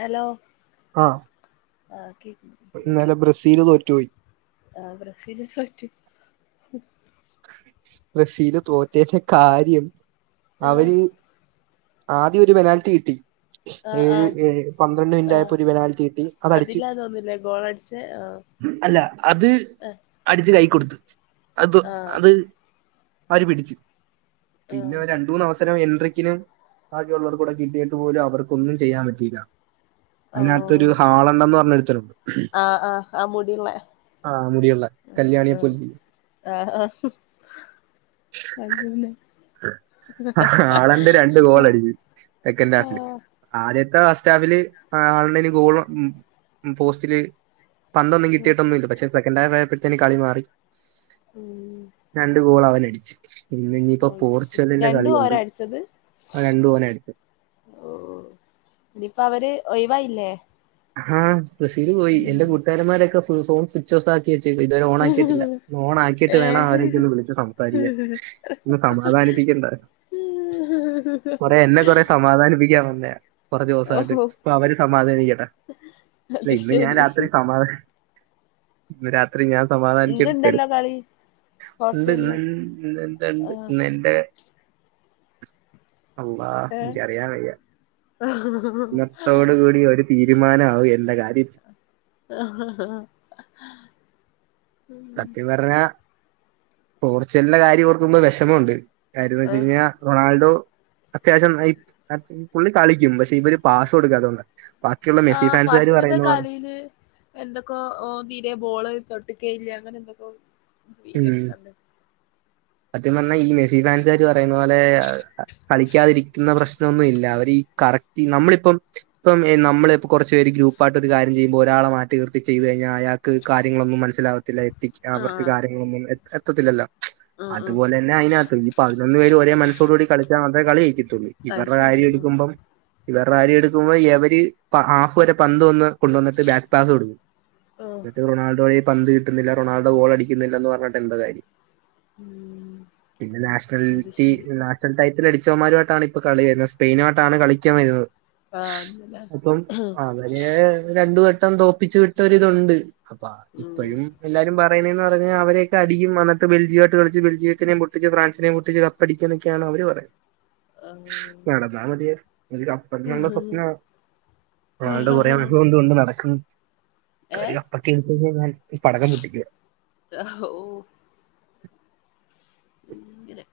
Hello ആഹ് ആഹ് കേക് ഇന്നലെ ബ്രസീല് തോറ്റുപോയി ആഹ് ബ്രസീല് തോറ്റു ബ്രസീല് തോറ്റേൻ്റെ കാര്യം ആഹ് അവര് ആദ്യം ഒരു പെനാൽറ്റി കിട്ടി ആഹ് ഏഴ് ആഹ് ഏഴ് പന്ത്രണ്ട് മിനിറ്റായപ്പം ആഹ് ഒര് പെനാൽറ്റി കിട്ടി അതടിച്ചു അതിലാ തോന്നില്ലേ ഗോളടിച്ചേ ആഹ് ഉം അല്ലാ അത് ആഹ് അടിച്ച് കൈ കൊടുത്ത് അത് ആഹ് അത് അവര് പിടിച്ച് ആഹ് പിന്നെ രണ്ടൂന്ന് അവസരം എൻട്രിക്കിനും ബാക്കിയൊള്ളവർക്കൂടെ കിട്ടീട്ട് പോലും അവർക്കൊന്നും ചെയ്യാൻ പറ്റീല്ലാ അതിനാത്തൊരു ഓഹ് ഹാളെണ്ട്ന്ന് പറഞ്ഞൊരുത്തന്ണ്ട് ആഹ് ആഹ് ആഹ് മുടി ഇള്ളെ ആഹ് മുടിയുള്ള കല്യാണിയെ പോലിരിക്കും ആഹ ആഹ് അതേല്ലെ സെക്കൻ്റ് ഹാഫില് ആദ്യത്തെ ഫസ്റ്റാഫില് ആഹ് ഹോളണ്ടിന് ഗോളും ഉം ഉം പോസ്റ്റില് പന്തൊന്നും കിട്ടിയിട്ടൊന്നൂല്ലാ പക്ഷെ സെക്കെൻ്റാഫ് ആയപ്പെഴ്ത്തേന് കളി മാറി ഉം രണ്ട് ഗോൾ അവനടിച്ച് ഇന്ന് ഇനിയിപ്പോ അത് ശരി പോർച്ചുഗലിന്റെ രണ്ടും കളിയൊണ്ട് ഓരാ അടിച്ചത് അത് രണ്ടും ഓനായിരിക്കും ഓഹ് ഇനിയിപ്പം അവര് ഒയിവായില്ലേ ആഹ് ബ്രസീല് പോയി എന്റെ കൂട്ടുകാരന്മാരൊക്കെ ഫ് ഫോൺ സ്വിച്ച് ഓഫാക്കി വെച്ചേക്കുവാ ഇതുവരെ ഓൺ ആക്കിയിട്ടില്ല ഒന്ന് ഓൺ ആക്കിയിട്ട് വേണം ഏഹ് അവരെയൊക്കെ ഒന്ന് വിളിച്ച് സംസാരിക്കാൻ ഒന്ന് സമാധാനിപ്പിക്കണ്ടെ കൊറെ എന്നെ കൊറെ സമാധാനിപ്പിക്കാൻ വന്നെയാ കൊറെ ദിവസായിട്ട് ഇപ്പൊ അവര് സമാധാനിക്കട്ടെ ഹ ഇല്ല ഇന്ന് ഞാൻ രാത്രി സമാധാന ഇന്ന് രാത്രി ഞാൻ സമാധാനിച്ചിട്ട് പെടും ഇന്ന്ണ്ടല്ലോ കളി ഇണ്ട് ഇൻ ഹോർസിന്റെ ഇൻ ഇന്നെൻ്റെ ഇണ്ട് ആഹ് ഇന്നെന്റെ അള്ളാ ഏഹ് ഇൻച്ചറിയാൻ വയ്യാ ഇന്നത്തോട് കൂടി ഒരു തീരുമാനാവും എന്റെ കാര്യം ആഹ സത്യം പറഞ്ഞാ പോർച്ചുഗല്ലിൻ്റെ കാര്യം ഓർക്കുമ്പോ വെഷമം ഒണ്ട് കാര്യെന്ന് വെച്ച് കഴിഞ്ഞാ റൊണാൾഡോ അത്യാവശ്യം ന ഈ [unintelligible] പുള്ളി കളിക്കും പക്ഷെ ഇവര് പാസ്സ് കൊടുക്കാത്തത് കൊണ്ടാ ആഹ് ഫസ്റ്റ്ത്തെ കളീല് എന്തൊക്കോ ഓൻ തീരെ ബോള് തൊട്ട്ക്കേയില്ലാ അങ്ങനെ എന്തൊക്കോ ഉം വീഡിയേ ഒക്കെ കണ്ട് സത്യം പറഞ്ഞാ ഈ മെസ്സി ഫാൻസ്കാര് പറയുന്ന പോലെ കളിക്കാതിരിക്കുന്ന പ്രശ്നവൊന്നും ഇല്ലാ അവര് ഈ കറക് ഈ നമ്മളിപ്പം ഇപ്പം ഈ നമ്മള് കൊറച്ച് പേര് ഗ്രൂപ്പായിട്ട് ഒരു കാര്യം ചെയ്യുമ്പോ ഒരാളെ മാറ്റി നിർത്തി ചെയ്തു കഴിഞ്ഞാ ആയാക് കാര്യങ്ങളൊന്നും മനസിലാവത്തില്ല എ അവർക്ക് ആഹ് കാര്യങ്ങളൊന്നും എത്തത്തില്ലല്ലോ ആഹ് അതുപോലെ പിന്നെ അയ്നകത്തു ഈ പതിനൊന്ന് പേര് ഒരേ മനസ്സോട കൂടെ കളിച്ചാ മാത്രേ കളി ജയ്ക്കത്തുള്ളൂ ആഹ് ഇവരുടെ അത് ശെരിയാ ആഹ് കാര്യൊക്കുമ്പം ഇവർടെ കാര്യം എടുക്കുമ്പോ ഇവര് ഹാഫ് വരെ പന്തൊന്ന് കൊണ്ട വന്നട്ട് ബാക്ക് പാസ് കൊടുക്ക ആഹ് പി എന്നി്ട്ട് റൊണാൾഡോയ പന്ത് കിട്ടുന്നില്ല റൊണാൾഡോ ഗോൾ അടി [unintelligible] പറഞ്ഞിട്ട് എന്താ കാര്യം ഉം പിന്നെ അത് നാഷണില്റ്റി ശെരി ടൈറ്റിൽ അടിച്ചവമാരുമായിട്ടാണ് ഇപ്പൾ കളി വരുന്നത് സ്പെയിനുമായിട്ടാണ് കളിക്കാൻ വരുന്നത് ആഹ് ഇന്നലെ അപ്പം ആഹ് അതെ അവര് രണ്ട വട്ടം തോപ്പിച്ചു വിട്ടവരിതുണ്ട് അപ്പ ഉം ഇപ്പോഴും എല്ലാരും പറയുന്ന അവരെയൊക്കെ അടിക്കും വന്നി്ട്ട് ബെൽജിയമായിട്ട് കളിച്ച് ബെൽജിയത്തിനേം പൊട്ടിച്ച് ഫ്രാൻസിനേം പൊട്ടിച്ച് കപ്പടിക്കുന്നൊക്കെയാണ് അവര് പറയുന്നത് ആഹ് നടന്നാ മതിയേ ഒര് കപ്പെന്നുള്ള സ്വപ്നവാ ആളുടെ കുറെ അനുഭവംണ്ട് കൊണ്ട് നടക്കും ഏഹ് കാര്യം അപ്പക്ക അനുസരി [unintelligible] ഞാൻ പടകം പട്ടിക്കുക ഓഹ് ഉം ഇങ്ങനെ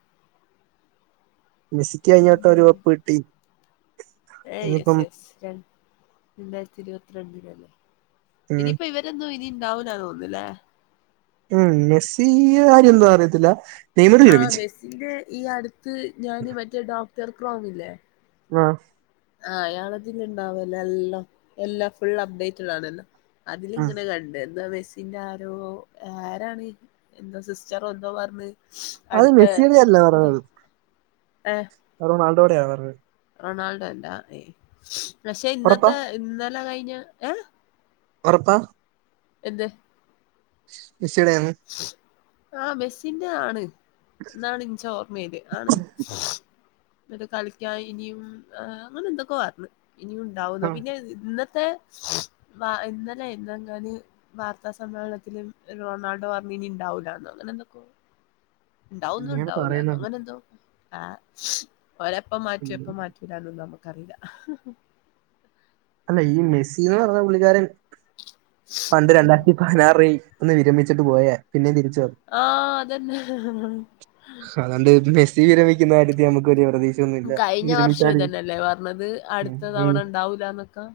മെസ്സിക്ക് കഴിഞ്ഞട്ടം ഒരു ഉം കപ്പ് കിട്ടി ഏഹ് യെസ് ഇനിയിപ്പം യെസ് ര രണ്ടായിരത്തി ഇരുപത്തിരണ്ടിനല്ലേ ഉം ഇനിയിപ്പോ ഇവ ഇതൊന്നും ഇനി ഉണ്ടാവില്ല തോന്നുന്നില്ലേ ഉം മെസ്സിയ കാര്യം എന്താ അറിയത്തില്ല നെയ്മർ ആഹ് വിരമിച്ചു. മെസ്സിൻ്റെ ഈ അടുത്ത് ഞാന് മറ്റേ ഡോക്ടർ ക്രോമില്ലേ ആഹ് ആഹ് അയാളതില് ഇണ്ടാവല്ല എല്ലാം എല്ലാം ഫുൾ അപ്ഡേറ്റഡ് ആണല്ല ഉം അതിലിങ്ങനെ കണ്ട് എന്താ മെസി പിന്നെ ആരോ ആരാണ് എന്തോ സിസ്റ്ററോ എന്തോ പറഞ്ഞത് അത് അടുത്ത മെസ്സിയുടെ ഇത് ഏഹ് റൊണാൾഡോടെയാവാറ് റൊണാൾഡോ എല്ലാ ഏയ് പക്ഷെ ഉറപ്പാ? ഇന്നത്തെ ഇന്നലെ കഴിഞ്ഞ ഏഹ് ഒറപ്പ എന്ത് മെസീടെയാന്ന് ആഹ് മെസ്സിന്റെ ആണ് എന്നാണ് ഇനിച്ച് ഓർമയില് ആണ് എന്നട്ട് കളിക്കാൻ ഇനിയും അങ്ങനെ എന്തൊക്കെ പറഞ്ഞ് ഇനിയും ഉണ്ടാവുന്ന് ആ പിന്നെ ഇന്ന തെ ഇന്നലെന്നങ്ങാന് വാർത്താ സമ്മേളനത്തിലും റൊണാൾ ഡൊ പറഞ്ഞ് ഇനി ഇണ്ടാവൂലാന്നൊ അങ്ങനെന്തക്കോ ഉണ്ടാവൂന്നൊ അങ്ങനെ ഉണ്ടാവൂലാന്നൊ പറയുന്നത് അങ്ങനെ എന്തോ ആഹ് ഓരെ അപ്പ ഉം. മാറ്റി അപ്പ മാറ്റി പിന്നാനൊന്നും നമുക്കറിയില്ല അല്ല ഈ മെസ്സിന്ന് പറഞ്ഞ പുള്ളിക്കാരൻ പണ്ട് ഉം രണ്ടായിരത്തി പതിനാറിൽ ഒന്ന് വിരമിച്ചിട്ട് പോയേ പിന്നെ തിരിച്ചുവന്ന് ആഹ് അതന്നെ അതൊണ്ട് ഇപ്പ മെസ്സി വിരമി കുന്ന കാര്യത്തില് നമുക്ക് വലിയ പ്രതീക്ഷയൊന്നുമില്ല കഴിഞ്ഞ വർഷം വിരമിച്ചാല് ഇതന്നെല്ലേ പറഞ്ഞത് അടുത്ത തവണ ഇണ്ടാവൂലാന്നൊക്കെ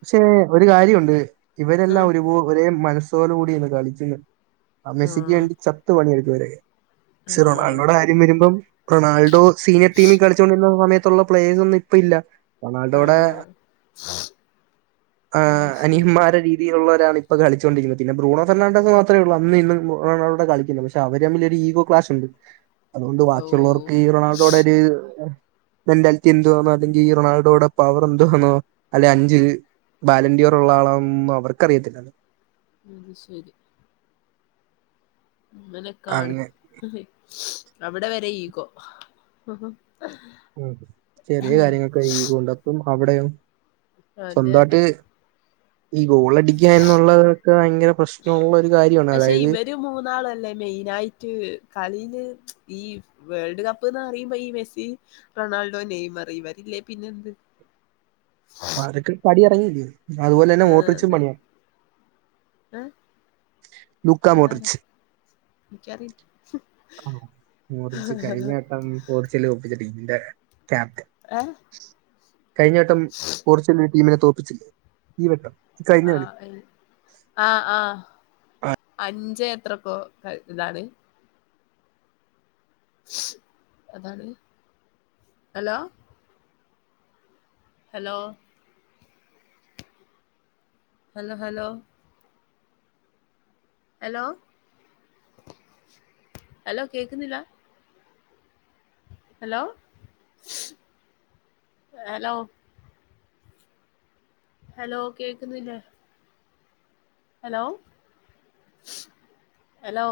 പക്ഷേ ഒരു കാര്യണ്ട് ഇവരെല്ലാം ഉം ഒരുപൊ ഒരേ മനസ്സോടുകൂടിന്ന് കളിക്കുന്ന് ആഹ് മെസ്സിക്ക് വേണ്ടി ചത്ത് പണിയെടുക്കും ഇവര് പക്ഷേ ആഹ് റൊണാൾഡോടെ വരുമ്പം റൊണാൾഡോ സീനിയർ ടീമിൽ കളിച്ചുകൊണ്ടിരുന്ന സയത്തുള്ള പ്ലെയേഴ്സ് ഒന്നും ഇപ്പൊ ഇല്ല റൊണാൾഡോടെ ആഹ് അത് ആഹ് ശരി അനിയന്മാരെ രീതിയിലുള്ളവരാണ് ഇപ്പ കളിച്ചൊണ്ടിരിക്കുന്ന പിന്നെ ബ്രൂണൊ ഫെർണാഡസ് മാത്രേ ഉള്ളു അന്ന് ഇന്നും റൊണാൾഡോടെ കളിക്കുന്ന പക്ഷെ അവര് തമ്മിൽ ഒരു ഈഗോ ക്ലാഷ് ഉണ്ട് അതുകൊണ്ട് ഓഹ് ബാക്കിയുള്ളവർക്ക് ഈ റൊണാൾഡോടെ ഒരു മെന്റാലിറ്റി എന്തുവാണോ അല്ലെങ്കിൽ ഈ റൊണാൾഡോടെ പവർ എന്തുവാന്നൊ അല്ലെ അഞ്ച് ബാലന്ണ്ടിയോറുള്ള ആളാനൊന്നും അവർക്കറിയത്തില്ല അയ് ശരിയാ അങ്ങനെകാണ് അങ്ങ് അവിടെ വരെ ഈഗൊ ഉം ചെറിയ കാര്യങ്ങൾക്ക് ഈഗോ ഉണ്ടപ്പം അവിടെയും അതെ അതെ ഈ ഗോളടിക്കുക എന്നുള്ളതൊക്കെ ഭയങ്കര പ്രശ്നമുള്ള ഒരു കാര്യമാണ് പക്ഷെ അതായത് ഇവര് മൂന്നാളല്ലേ മെയിനായിട്ട് കളിയില് ഈ വേൾഡ് കപ്പ്ന്ന് പറയുമ്പോ ഈ മെസ്സി റൊണാൾഡോ നെയ്മറ് ഇവരില്ലേ പിന്നെ എന്ത് അവരൊക്കെ പടിഇറങ്ങിയില്ലേ ആഹ് അതെ ഏഹ് ലൂക്കാ അതാരാ മോട്ടിർച്ച് എനിക്കറിയി ഓഹ് മോദിച് കഴിഞ്ഞവട്ടം പോർച്ചുഗൽ തോൽപ്പിച്ച ടീമിന്റെ ക്യാപ്റ്റൻ ഏഹ് കഴിഞ്ഞ വട്ടം പോർച്ചുഗൽ ടീമിനെ തോൽപ്പിച്ചില്ലേ ഈ വട്ടം ഈ കഴിഞ്ഞ കളി അഹ് ആഹ് ഏയ്‌ ആഹ് ആഹ് അഞ്ച് എത്രക്കോ [unintelligible] എന്താണ് hello hello hello hello hello hello കേക്കുന്നില്ല ഹലോ ഹലോ ഹലോ കേക്കുന്നില്ലേ ഹലോ ഹലോ